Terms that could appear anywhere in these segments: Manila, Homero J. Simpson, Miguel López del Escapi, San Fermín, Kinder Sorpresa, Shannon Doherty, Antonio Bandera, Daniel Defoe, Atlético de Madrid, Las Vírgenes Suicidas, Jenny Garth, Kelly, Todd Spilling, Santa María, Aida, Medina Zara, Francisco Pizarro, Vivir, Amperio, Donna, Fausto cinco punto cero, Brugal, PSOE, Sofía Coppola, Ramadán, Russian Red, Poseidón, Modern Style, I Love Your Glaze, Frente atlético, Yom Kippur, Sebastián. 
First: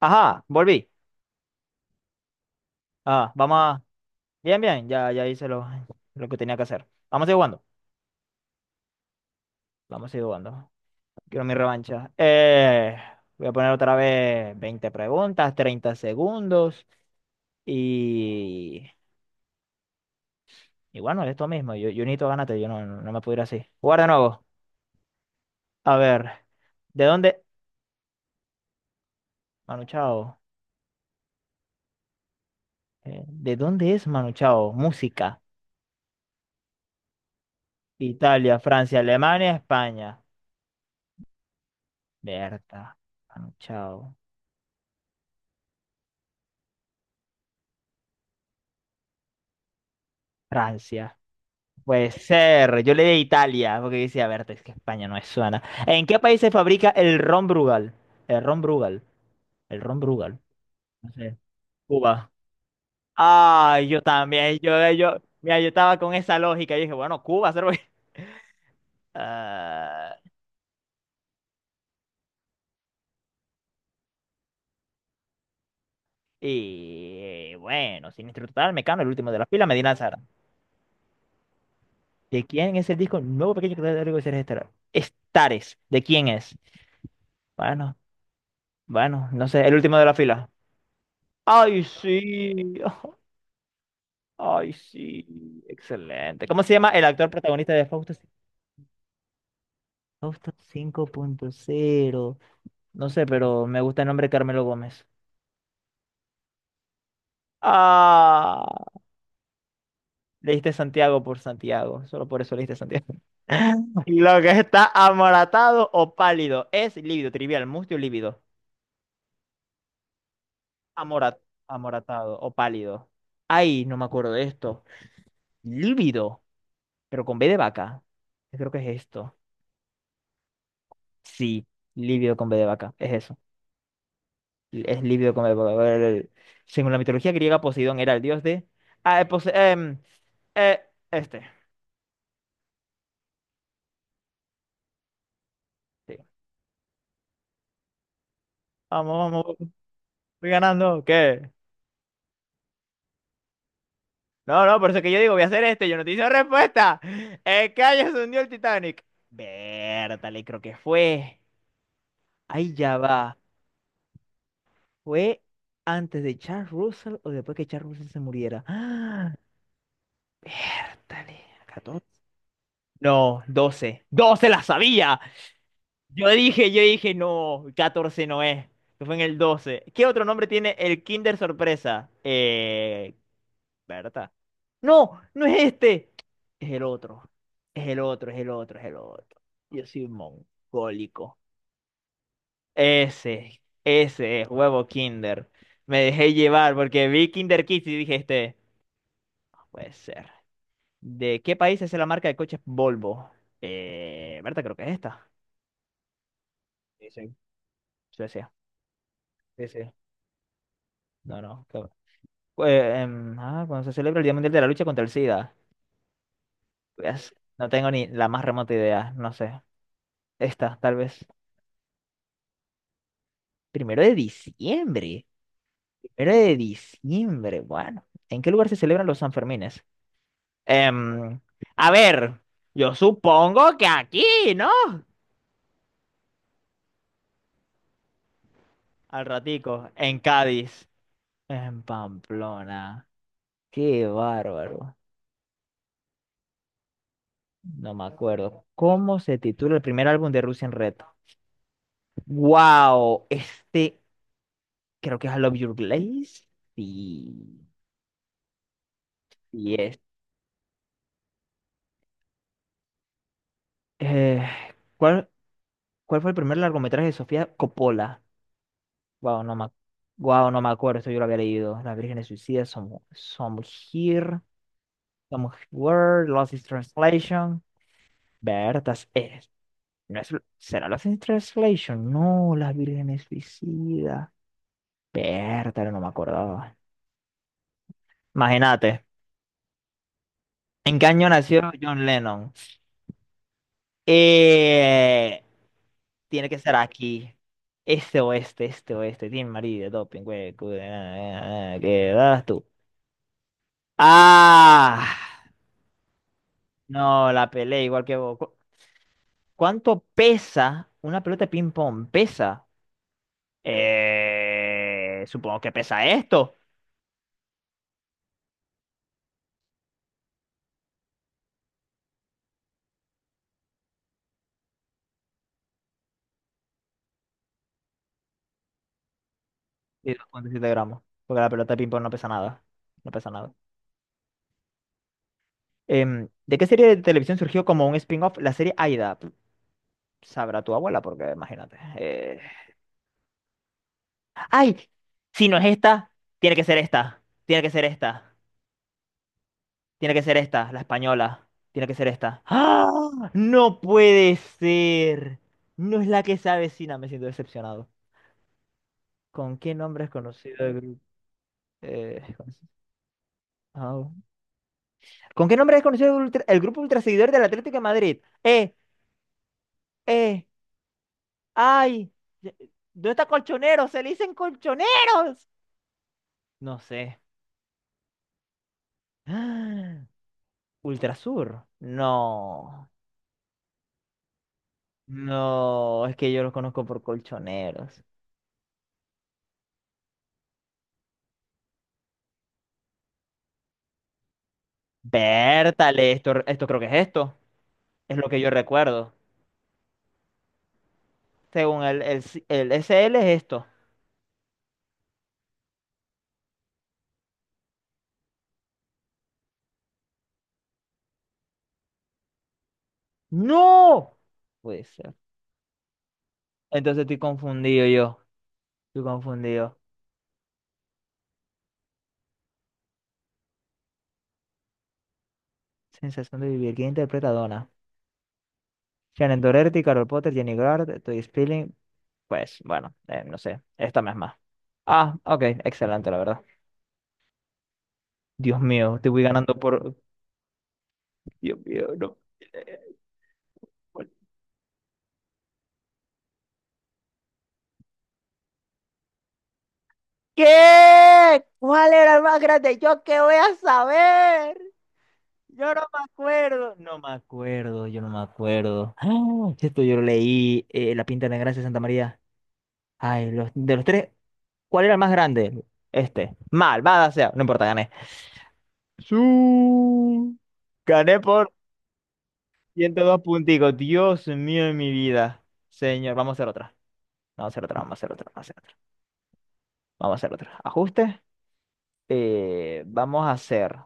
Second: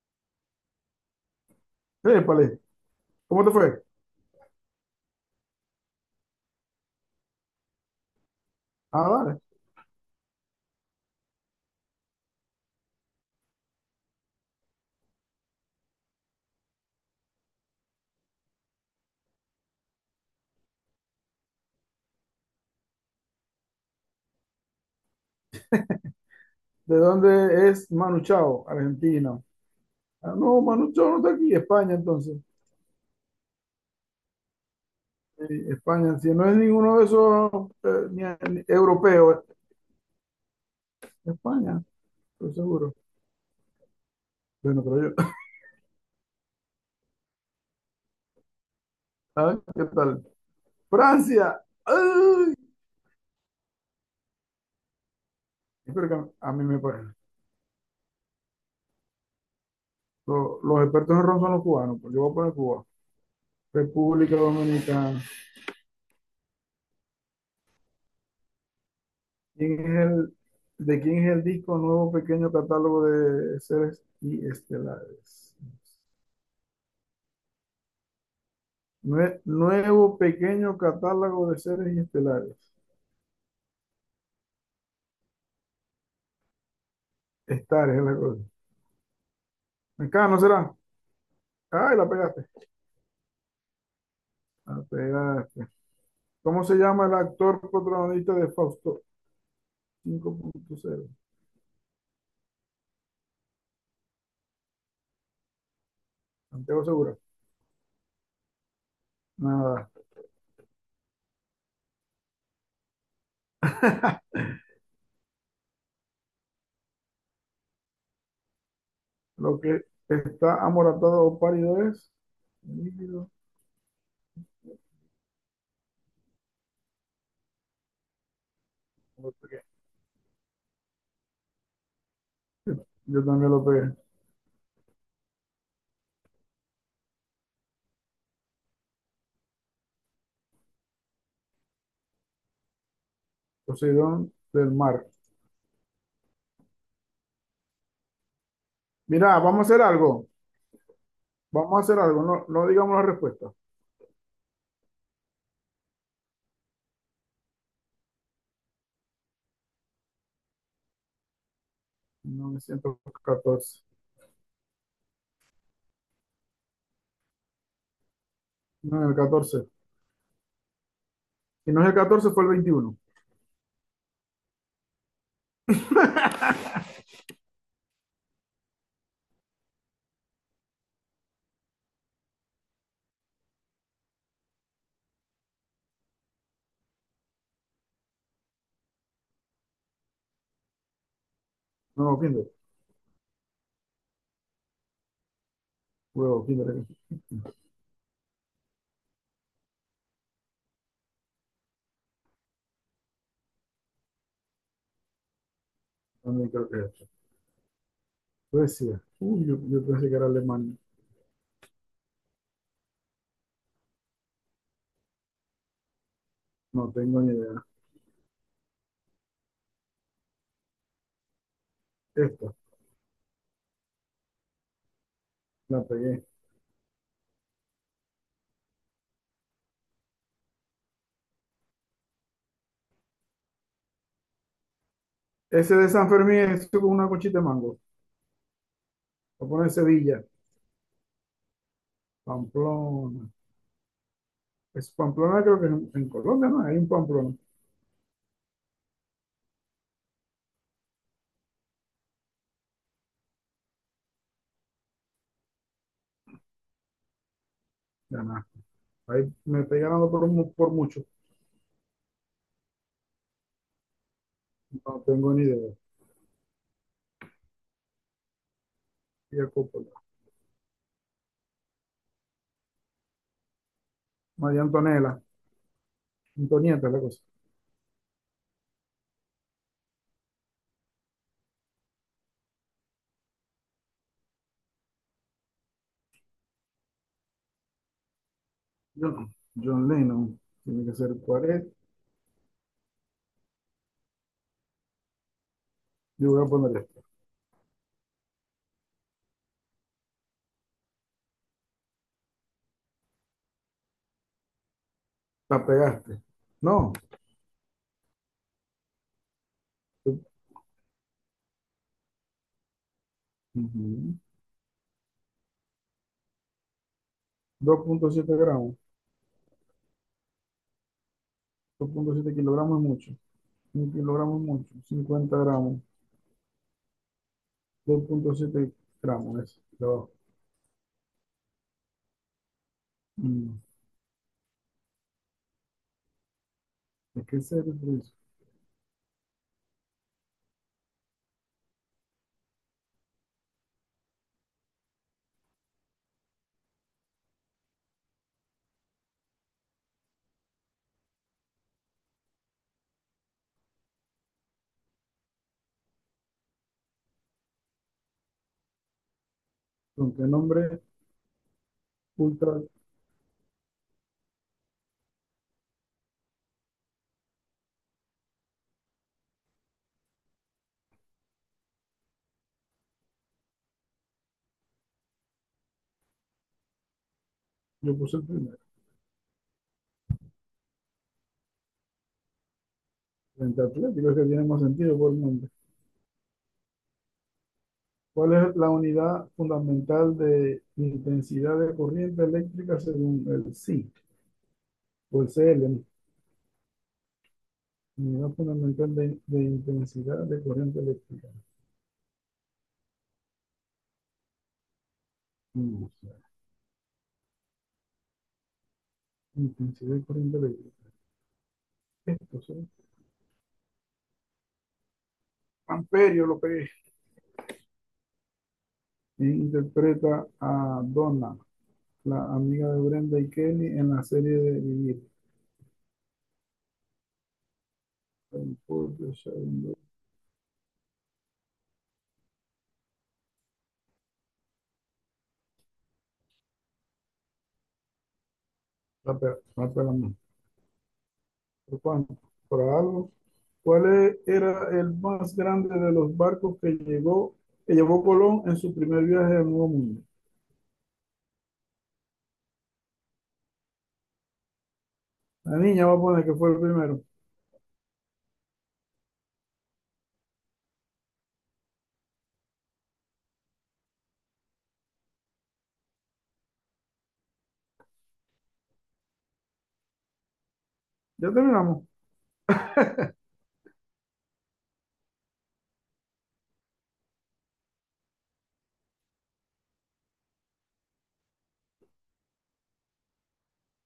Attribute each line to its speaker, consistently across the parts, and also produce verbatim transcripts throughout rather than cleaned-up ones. Speaker 1: Ajá, volví.
Speaker 2: Épale,
Speaker 1: Ah,
Speaker 2: ¿cómo te
Speaker 1: vamos a...
Speaker 2: fue?
Speaker 1: Bien, bien, ya, ya hice lo, lo que tenía que hacer. Vamos a ir jugando.
Speaker 2: Ah, vale.
Speaker 1: Vamos a ir jugando. Quiero mi revancha. Eh, voy a poner otra vez veinte preguntas, treinta segundos y... Y bueno, esto mismo. Yo, yo necesito ganarte, yo no, no me puedo ir así. Jugar de nuevo. A ver,
Speaker 2: ¿De
Speaker 1: ¿de dónde?
Speaker 2: dónde es Manu Chao? Argentina.
Speaker 1: Manu
Speaker 2: Ah,
Speaker 1: Chao.
Speaker 2: no, Manu Chao no está aquí, España entonces.
Speaker 1: Eh, ¿de dónde es Manu Chao? Música.
Speaker 2: Eh, España, si no es ninguno de esos eh, ni-
Speaker 1: Italia,
Speaker 2: ni
Speaker 1: Francia,
Speaker 2: europeos,
Speaker 1: Alemania,
Speaker 2: eh,
Speaker 1: España.
Speaker 2: España, estoy
Speaker 1: Berta.
Speaker 2: seguro.
Speaker 1: Manu Chao.
Speaker 2: Bueno, pero yo, ah, ¿qué tal?
Speaker 1: Francia.
Speaker 2: Francia.
Speaker 1: Puede
Speaker 2: ¡Ay!
Speaker 1: ser, yo le di Italia, porque yo decía, a ver, es que España no es suena. ¿En
Speaker 2: Espero
Speaker 1: qué
Speaker 2: que
Speaker 1: país se
Speaker 2: a mí me
Speaker 1: fabrica
Speaker 2: paguen.
Speaker 1: el ron Brugal? El ron Brugal, el ron Brugal,
Speaker 2: Lo- Los
Speaker 1: no
Speaker 2: expertos en
Speaker 1: sé,
Speaker 2: ron son los cubanos, pues yo
Speaker 1: Cuba.
Speaker 2: voy a poner Cuba.
Speaker 1: Ah, yo
Speaker 2: República
Speaker 1: también, yo, yo,
Speaker 2: Dominicana.
Speaker 1: mira, yo estaba con esa lógica, y dije, bueno, Cuba, ser
Speaker 2: ¿Quién es
Speaker 1: Ah,
Speaker 2: el, de quién es el disco Nuevo Pequeño Catálogo de Seres y Estelares?
Speaker 1: y eh, bueno, Siniestro Total, Mecano, el último de
Speaker 2: Nue-
Speaker 1: la fila, Medina
Speaker 2: nuevo
Speaker 1: Zara.
Speaker 2: Pequeño Catálogo de Seres
Speaker 1: ¿De
Speaker 2: Estelares.
Speaker 1: quién es el disco Nuevo Pequeño Catálogo de Seres Estelares? Estares, ¿de quién es?
Speaker 2: Estares
Speaker 1: Bueno,
Speaker 2: es la cosa.
Speaker 1: bueno, no sé, el último de la
Speaker 2: Acá no
Speaker 1: fila.
Speaker 2: será.
Speaker 1: Ay,
Speaker 2: Ay, la pegaste.
Speaker 1: sí. Ay,
Speaker 2: La
Speaker 1: sí,
Speaker 2: pegaste.
Speaker 1: excelente. ¿Cómo
Speaker 2: ¿Cómo
Speaker 1: se
Speaker 2: se
Speaker 1: llama el
Speaker 2: llama el
Speaker 1: actor
Speaker 2: actor
Speaker 1: protagonista de Fausto, c-
Speaker 2: protagonista de Fausto cinco
Speaker 1: Fausto
Speaker 2: punto
Speaker 1: cinco
Speaker 2: cero?
Speaker 1: punto cero. No sé, pero me gusta el nombre Carmelo Gómez.
Speaker 2: Santiago Segura.
Speaker 1: Ah,
Speaker 2: Nada.
Speaker 1: leíste Santiago por Santiago, solo por eso leíste Santiago. Lo que está amoratado o pálido es lívido, trivial, mustio, lívido.
Speaker 2: Lo que está amoratado o
Speaker 1: Amora-
Speaker 2: pálido es.
Speaker 1: amoratado o pálido.
Speaker 2: Líquido.
Speaker 1: Ay, no me acuerdo de esto. Lívido, pero con B de vaca. Yo creo que es
Speaker 2: Lo
Speaker 1: esto.
Speaker 2: pegué.
Speaker 1: Sí, lívido con B de vaca, es
Speaker 2: Yo
Speaker 1: eso.
Speaker 2: también lo pegué.
Speaker 1: Es lívido como el polvo. A el- Según la mitología griega, Poseidón era el dios de. Ah, eh, Pose- em, eh, este.
Speaker 2: Poseidón, del mar.
Speaker 1: Sí. Vamos,
Speaker 2: Mira,
Speaker 1: vamos,
Speaker 2: vamos a hacer algo.
Speaker 1: voy ganando. ¿Qué?
Speaker 2: Vamos a hacer algo. No, no digamos la respuesta.
Speaker 1: No, no, por eso que yo digo, voy a hacer este. Yo no te hice respuesta. El callo se hundió el Titanic. Vértale, creo que fue. Ahí
Speaker 2: novecientos
Speaker 1: ya va.
Speaker 2: catorce.
Speaker 1: ¿Fue antes de Charles Russell o después que Charles Russell se muriera?
Speaker 2: No, el
Speaker 1: ¡Ah!
Speaker 2: catorce.
Speaker 1: Vértale.
Speaker 2: Si no es el
Speaker 1: catorce.
Speaker 2: catorce, fue el veintiuno.
Speaker 1: ¡No, doce doce la sabía! Yo dije, yo dije, no, catorce no es. Esto fue en el doce. ¿Qué otro nombre tiene el Kinder Sorpresa? Eh, Berta. No, no es este. Es el otro. Es el otro, es el otro, es el otro. Yo soy mongólico.
Speaker 2: No, Kinder,
Speaker 1: Ese, ese es huevo Kinder. Me dejé
Speaker 2: huevo, Kinder,
Speaker 1: llevar
Speaker 2: eh,
Speaker 1: porque vi Kinder Kids y dije, este, no puede ser. ¿De qué país es la marca de coches Volvo? Eh, Berta, creo que es esta.
Speaker 2: también creo que es esta.
Speaker 1: Sí, sí, Suecia.
Speaker 2: Suecia. Uy, yo,
Speaker 1: Sí,
Speaker 2: yo
Speaker 1: sí.
Speaker 2: pensé que era Alemania.
Speaker 1: No, no. eh, em, ah, cuando se celebra el Día Mundial de la Lucha contra el SIDA.
Speaker 2: No tengo
Speaker 1: Pues,
Speaker 2: ni idea.
Speaker 1: no tengo ni la más remota idea, no sé. Esta, tal vez.
Speaker 2: Esta,
Speaker 1: Primero de diciembre.
Speaker 2: la pegué.
Speaker 1: Primero de diciembre, bueno. ¿En qué lugar se celebran los Sanfermines? Em, a ver, yo supongo que aquí, ¿no?
Speaker 2: Ese de San Fermín es con una conchita de mango.
Speaker 1: Al
Speaker 2: Voy a poner
Speaker 1: ratico, en
Speaker 2: Sevilla,
Speaker 1: Cádiz, en Pamplona.
Speaker 2: Pamplona.
Speaker 1: Qué
Speaker 2: Es
Speaker 1: bárbaro.
Speaker 2: Pamplona, creo que en, en Colombia no hay un Pamplona.
Speaker 1: No me acuerdo. ¿Cómo se titula el primer álbum de Russian Red? ¡Wow! Este creo que es I Love Your Glaze. Y,
Speaker 2: Ya nada. Ahí me
Speaker 1: y
Speaker 2: estoy
Speaker 1: es.
Speaker 2: ganando por, mu- por mucho.
Speaker 1: eh,
Speaker 2: No
Speaker 1: ¿cuál,
Speaker 2: tengo ni idea.
Speaker 1: cuál fue el primer largometraje de Sofía Coppola? Wow,
Speaker 2: Tía
Speaker 1: no me, ac-
Speaker 2: Coppola.
Speaker 1: guau no me acuerdo, esto yo lo había leído. Las Vírgenes Suicidas, Some, Some Here,
Speaker 2: María Antonella.
Speaker 1: Some Where, Lost in
Speaker 2: Antonieta es la cosa.
Speaker 1: Translation. Bertas, eres. No es, ¿será Lost in Translation? No, Las Vírgenes Suicidas. Bertas, no me acordaba. Imagínate.
Speaker 2: Yo no. John Lennon. Tiene que
Speaker 1: ¿En qué
Speaker 2: ser
Speaker 1: año nació
Speaker 2: cuarenta.
Speaker 1: John Lennon? Eh,
Speaker 2: Yo voy
Speaker 1: Tiene
Speaker 2: a
Speaker 1: que ser
Speaker 2: poner esta.
Speaker 1: aquí. Este oeste, este oeste. Team marido, doping, güey. cu- ah, ah, ¿Qué das tú? ¡Ah!
Speaker 2: La pegaste. No.
Speaker 1: No, la pelea igual que vos. ¿Cu- ¿Cuánto pesa una pelota de ping-pong? ¿Pesa?
Speaker 2: Ujú.
Speaker 1: Eh, supongo que pesa esto.
Speaker 2: Dos punto siete gramos. Dos punto siete kilogramos es mucho. Un kilogramo es mucho. Cincuenta gramos. Dos punto siete gramos es. De abajo.
Speaker 1: Sí, dos punto siete gramos. Porque la pelota de ping-pong no pesa nada. No pesa nada.
Speaker 2: Mm,
Speaker 1: Em, ¿de qué serie de
Speaker 2: Es
Speaker 1: televisión
Speaker 2: que ese
Speaker 1: surgió
Speaker 2: es el
Speaker 1: como un
Speaker 2: precio.
Speaker 1: spin-off la serie Aida? Sabrá tu abuela, porque imagínate. eh, Ay, si no es esta, tiene que ser esta. Tiene que ser esta. Tiene que ser esta, la española. Tiene que ser esta. ¡Ah! No puede ser. No es la que se avecina, me siento decepcionado. ¿Con qué nombre es
Speaker 2: ¿Con qué
Speaker 1: conocido el
Speaker 2: nombre
Speaker 1: grupo? Eh,
Speaker 2: ultra?
Speaker 1: au. ¿Con qué nombre es conocido el, ultra- el grupo ultraseguidor del Atlético de Madrid? Eh, eh, ay. ¿Dónde está colchoneros? Se le dicen colchoneros. No sé.
Speaker 2: Yo puse el primero.
Speaker 1: Ultrasur. No.
Speaker 2: Frente atlético es que tiene más sentido por el nombre.
Speaker 1: No, es que yo los conozco por colchoneros.
Speaker 2: ¿Cuál es la unidad fundamental de intensidad de corriente eléctrica según el S I o el C L?
Speaker 1: Vértale, esto, esto creo que es esto. Es lo
Speaker 2: Unidad
Speaker 1: que yo
Speaker 2: fundamental
Speaker 1: recuerdo.
Speaker 2: de, de intensidad de corriente eléctrica.
Speaker 1: Según el, el, C- el S L es esto.
Speaker 2: Mm, intensidad de corriente eléctrica. Esto, ¿sí?
Speaker 1: ¡No! Puede ser.
Speaker 2: Amperio, lo pegué.
Speaker 1: Entonces estoy confundido yo. Estoy
Speaker 2: E
Speaker 1: confundido.
Speaker 2: interpreta a Donna, la amiga de Brenda y Kelly en la serie de Vivir.
Speaker 1: Sensación de vivir. ¿Quién interpreta a Donna?
Speaker 2: El.
Speaker 1: Shannon Doherty, Carol Potter, Jenny Garth, Todd Spilling. Pues bueno, eh, no sé. Esta misma. Ah, ok. Excelente, la verdad. Dios mío, te voy ganando por... Dios
Speaker 2: ¿Por
Speaker 1: mío, no.
Speaker 2: cuánto? ¿Por algo? ¿Cuál e- era el más grande de los barcos que llegó, que llevó Colón en su primer viaje al Nuevo Mundo?
Speaker 1: ¿Qué? ¿Cuál era el más grande? ¿Yo qué voy a saber?
Speaker 2: La
Speaker 1: Yo no
Speaker 2: niña va a
Speaker 1: me
Speaker 2: poner que fue el
Speaker 1: acuerdo. No
Speaker 2: primero.
Speaker 1: me acuerdo, yo no me acuerdo. Ah, sí, esto yo lo leí, eh, La Pinta de la Gracia de Santa María. Ay, los, de los tres, ¿cuál era el más grande? Este. Malvada sea. No importa, gané. Su. Gané
Speaker 2: Ya
Speaker 1: por
Speaker 2: terminamos,
Speaker 1: ciento dos punticos. Dios mío de mi vida. Señor, vamos a hacer otra. Vamos a hacer otra, vamos a hacer otra, vamos a hacer otra. Vamos a hacer otra. Ajuste. Eh, vamos a hacer.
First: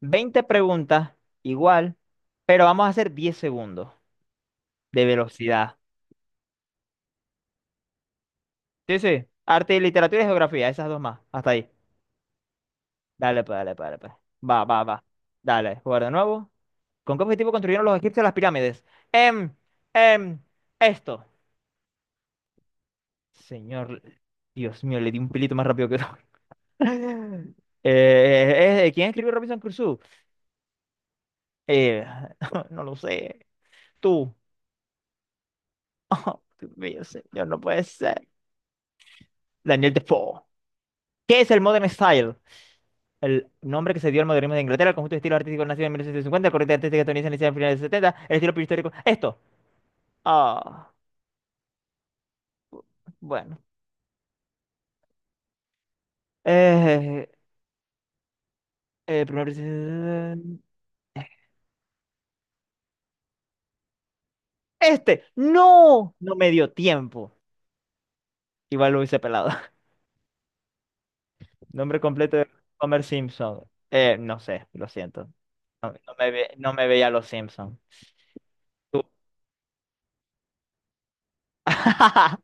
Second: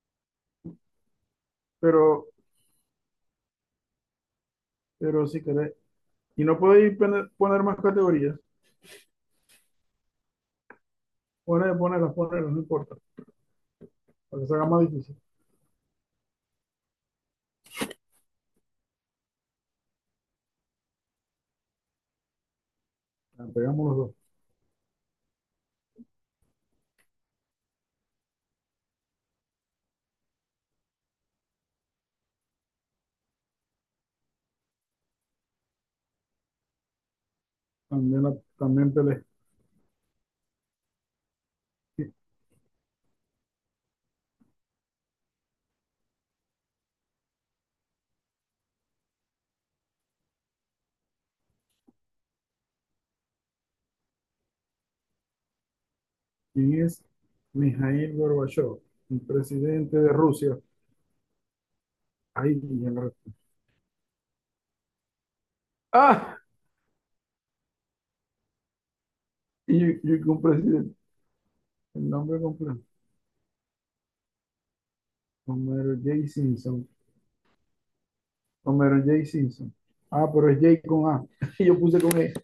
Speaker 1: Veinte preguntas, igual,
Speaker 2: pero,
Speaker 1: pero vamos a hacer diez segundos de
Speaker 2: pero si querés.
Speaker 1: velocidad.
Speaker 2: Y no podéis poner, poner más categorías.
Speaker 1: Sí, sí. Arte y literatura y geografía, esas dos más. Hasta ahí.
Speaker 2: Poner, ponerlas, ponerlas, no importa.
Speaker 1: Dale, pues, dale, pues, dale, pues.
Speaker 2: Para que se
Speaker 1: Va,
Speaker 2: haga más
Speaker 1: va, va.
Speaker 2: difícil.
Speaker 1: Dale, jugar de nuevo. ¿Con qué objetivo construyeron los egipcios las pirámides? Em, em, esto.
Speaker 2: La pegamos los
Speaker 1: Señor,
Speaker 2: dos.
Speaker 1: Dios mío, le di un pelito más rápido que todo. Eh, eh, eh, ¿quién escribió Robinson Crusoe? Eh, no lo sé. Tú. Oh, Dios mío, señor, no puede
Speaker 2: También,
Speaker 1: ser.
Speaker 2: la- también peleé.
Speaker 1: Daniel Defoe. ¿Qué es el Modern Style? El nombre que se dio al modernismo de Inglaterra, el conjunto de estilos artísticos nacido en mil novecientos cincuenta, el corriente artística estadounidense iniciada en finales de los setenta, el estilo prehistórico. Esto. Ah, bueno.
Speaker 2: ¿Quién es
Speaker 1: Eh,
Speaker 2: Mijaíl Gorbachov? El
Speaker 1: eh, primer
Speaker 2: presidente de Rusia.
Speaker 1: presidente-
Speaker 2: Ahí, ya la respuesta.
Speaker 1: Este. ¡No! No
Speaker 2: ¡Ah!
Speaker 1: me dio tiempo. Igual lo hice pelado.
Speaker 2: Y yo, yo con presidente.
Speaker 1: Nombre
Speaker 2: El
Speaker 1: completo
Speaker 2: nombre
Speaker 1: de
Speaker 2: completo.
Speaker 1: Homer Simpson. Eh, no sé, lo siento. No,
Speaker 2: Homero
Speaker 1: no
Speaker 2: J.
Speaker 1: me, ve- no me
Speaker 2: Simpson.
Speaker 1: veía los Simpson.
Speaker 2: Homero
Speaker 1: Tú.
Speaker 2: J. Simpson. Ah, pero es J con A. Y yo puse con E.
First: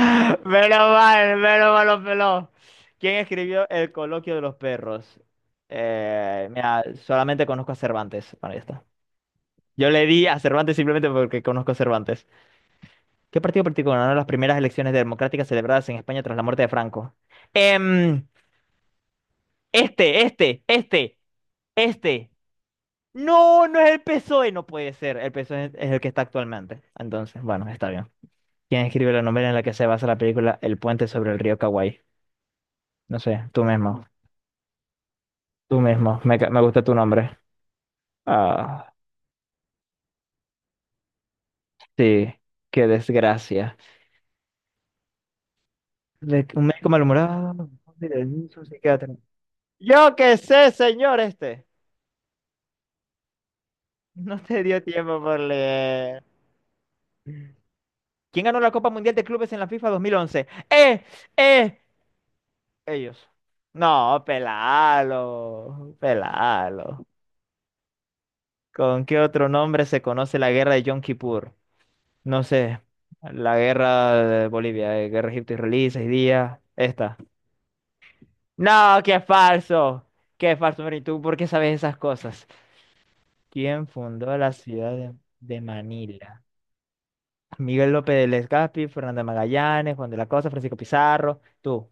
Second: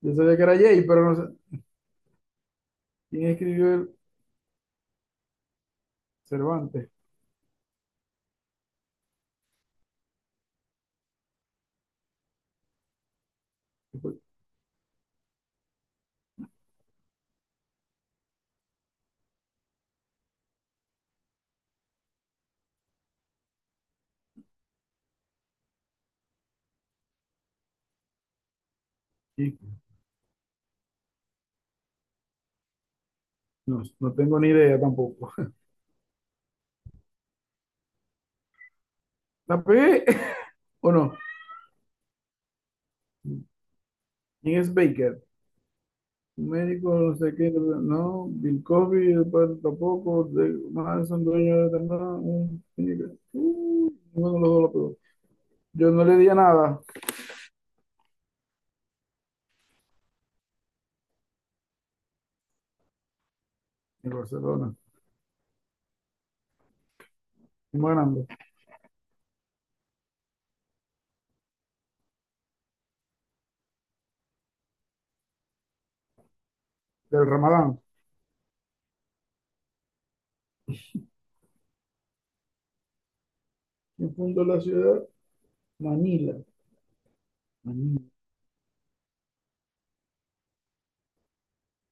Speaker 2: Yo sabía que era J,
Speaker 1: Menos
Speaker 2: pero no
Speaker 1: mal,
Speaker 2: sé.
Speaker 1: menos mal los peló. ¿Quién
Speaker 2: ¿Quién
Speaker 1: escribió
Speaker 2: escribió
Speaker 1: El
Speaker 2: el
Speaker 1: coloquio de los perros? Eh, mira,
Speaker 2: Cervantes?
Speaker 1: solamente conozco a Cervantes. Bueno, ya está. Yo le di a Cervantes simplemente porque conozco a Cervantes. ¿Qué partido político ganó las primeras elecciones democráticas celebradas en España tras la muerte de Franco? Em, este, este, este, este. No, no es el PSOE. No puede ser. El PSOE es es el que está actualmente. Entonces, bueno, está bien. ¿Quién escribe la novela en la que se basa la película El puente sobre el río Kawaii? No sé, tú
Speaker 2: No,
Speaker 1: mismo,
Speaker 2: no tengo ni idea tampoco.
Speaker 1: tú mismo, me, ca- me gusta tu nombre. Ah,
Speaker 2: ¿La pegué o no?
Speaker 1: sí, qué desgracia.
Speaker 2: ¿Quién es Baker?
Speaker 1: De- un médico
Speaker 2: Médico, no sé qué,
Speaker 1: malhumorado,
Speaker 2: no,
Speaker 1: un
Speaker 2: Bill
Speaker 1: psiquiatra.
Speaker 2: Cosby, después
Speaker 1: Yo
Speaker 2: tampoco,
Speaker 1: qué
Speaker 2: de,
Speaker 1: sé, señor
Speaker 2: Manson,
Speaker 1: este.
Speaker 2: dueño de nada, un, uh, ninguno de los
Speaker 1: No te
Speaker 2: dos lo
Speaker 1: dio
Speaker 2: pegó.
Speaker 1: tiempo por
Speaker 2: Yo no le
Speaker 1: leer.
Speaker 2: di a nada
Speaker 1: ¿Quién ganó la Copa Mundial de Clubes en la FIFA dos mil once? ¡Eh! ¡Eh! Ellos.
Speaker 2: en
Speaker 1: No,
Speaker 2: Barcelona,
Speaker 1: pelalo, pelalo.
Speaker 2: fuimos ganando,
Speaker 1: ¿Con qué otro nombre se conoce la guerra de Yom Kippur? No sé, la guerra de Bolivia, eh, guerra egipto-israelí, seis días, esta.
Speaker 2: del Ramadán.
Speaker 1: No, qué falso, qué falso, Mary, ¿tú por qué sabes esas cosas? ¿Quién
Speaker 2: ¿Quién
Speaker 1: fundó
Speaker 2: fundó
Speaker 1: la
Speaker 2: la
Speaker 1: ciudad
Speaker 2: ciudad?
Speaker 1: de, de
Speaker 2: Manila,
Speaker 1: Manila? Miguel
Speaker 2: Manila,
Speaker 1: López del Escapi, Fernando de Magallanes, Juan de la Cosa, Francisco Pizarro, tú,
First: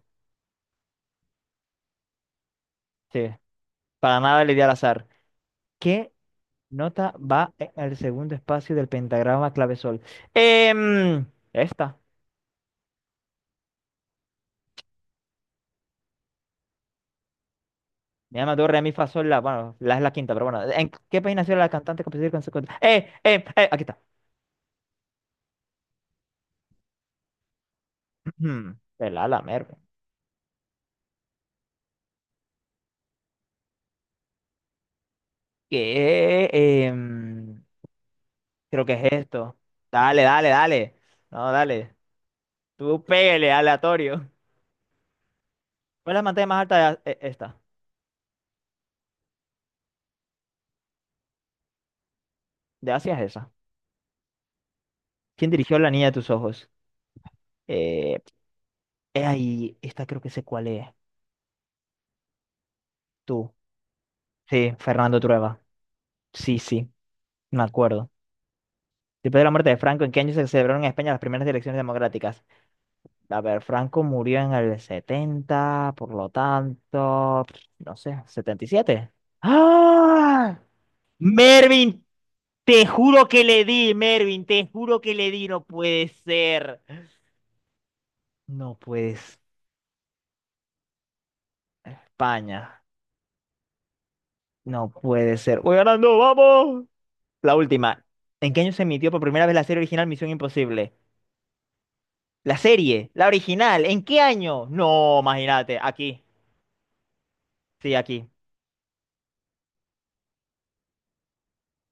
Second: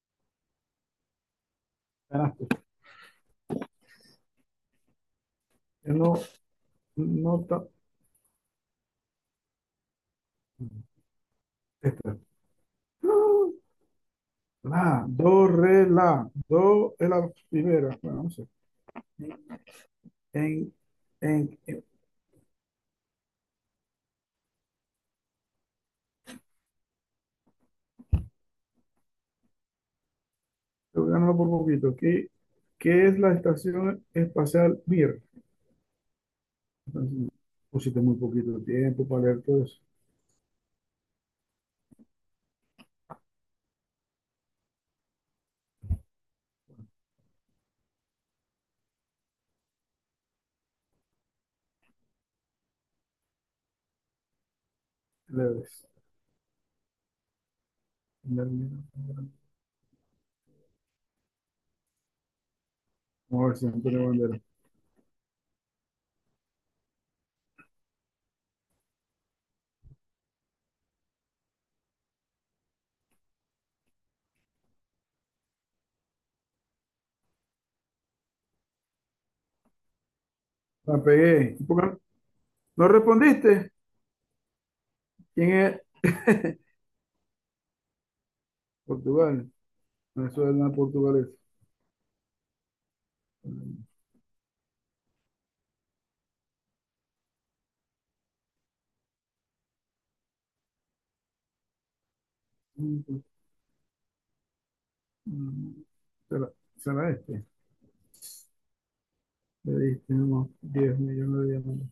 Speaker 2: ganaste.
Speaker 1: sí, para nada le di al azar.
Speaker 2: Yo
Speaker 1: ¿Qué
Speaker 2: no,
Speaker 1: nota
Speaker 2: no,
Speaker 1: va
Speaker 2: ta-
Speaker 1: en el segundo espacio del pentagrama clave sol? Em, esta.
Speaker 2: la, do, re, la, do es la primera, bueno, no
Speaker 1: Mi
Speaker 2: sé.
Speaker 1: ama, do, re, mi, fa, sol, la. Bueno, la es la quinta, pero bueno.
Speaker 2: En,
Speaker 1: ¿En qué país nació
Speaker 2: en,
Speaker 1: la
Speaker 2: en-
Speaker 1: cantante, compositora y consecuente? ¡Eh, eh, eh! Aquí está. El ala, merve.
Speaker 2: yo gano por poquito. ¿Qué, qué es la Estación Espacial Mir?
Speaker 1: ¿Qué?
Speaker 2: Entonces,
Speaker 1: Em,
Speaker 2: pusiste muy poquito
Speaker 1: creo que
Speaker 2: tiempo
Speaker 1: es
Speaker 2: para leer
Speaker 1: esto.
Speaker 2: todo eso.
Speaker 1: Dale, dale, dale. No, dale. Tú pégale, aleatorio. ¿Cuál es la pantalla más alta de A- e- esta? De Asia es esa. ¿Quién dirigió
Speaker 2: Leves.
Speaker 1: La Niña de tus Ojos? Eh,
Speaker 2: Vamos
Speaker 1: eh, ahí, esta creo que sé cuál es.
Speaker 2: a
Speaker 1: Tú.
Speaker 2: ver si Antonio Bandera.
Speaker 1: Sí, Fernando Trueba. Sí, sí, me acuerdo. Después de la muerte de Franco, ¿en qué año se celebraron en España las primeras elecciones democráticas? A ver, Franco murió en el setenta por lo tanto, no sé, setenta y siete. ¡Ah!
Speaker 2: La pegué. ¿Por qué?
Speaker 1: Mervin, te
Speaker 2: ¿No? ¿No
Speaker 1: juro que le
Speaker 2: respondiste?
Speaker 1: di, Mervin, te juro que le di,
Speaker 2: ¿Quién
Speaker 1: no
Speaker 2: es?
Speaker 1: puede ser. No puede ser.
Speaker 2: Portugal. Venezuela, Portugal es.
Speaker 1: España, no puede ser. Voy ganando, vamos. La última. ¿En qué año se emitió por primera vez la serie original Misión Imposible? La serie, la original, ¿en qué año? No, imagínate, aquí.
Speaker 2: Será, será este.
Speaker 1: Sí, aquí.
Speaker 2: Le diste unos diez millones de diamantes.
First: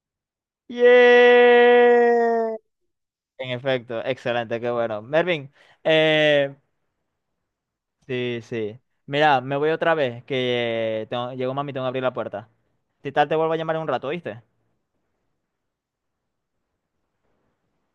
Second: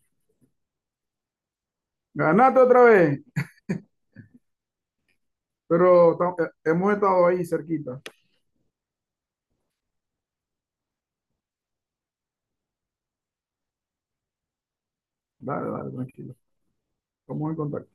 Speaker 1: ¡Yeah!
Speaker 2: Ganate otra vez,
Speaker 1: En efecto, excelente, qué bueno. Mervin,
Speaker 2: pero eh,
Speaker 1: eh,
Speaker 2: hemos estado ahí cerquita.
Speaker 1: sí, sí. Mira, me voy otra vez, que eh, tengo- llegó mami, tengo que abrir la puerta. Si tal, te vuelvo a llamar en un rato, ¿viste?
Speaker 2: Dale, dale, tranquilo. Estamos en contacto.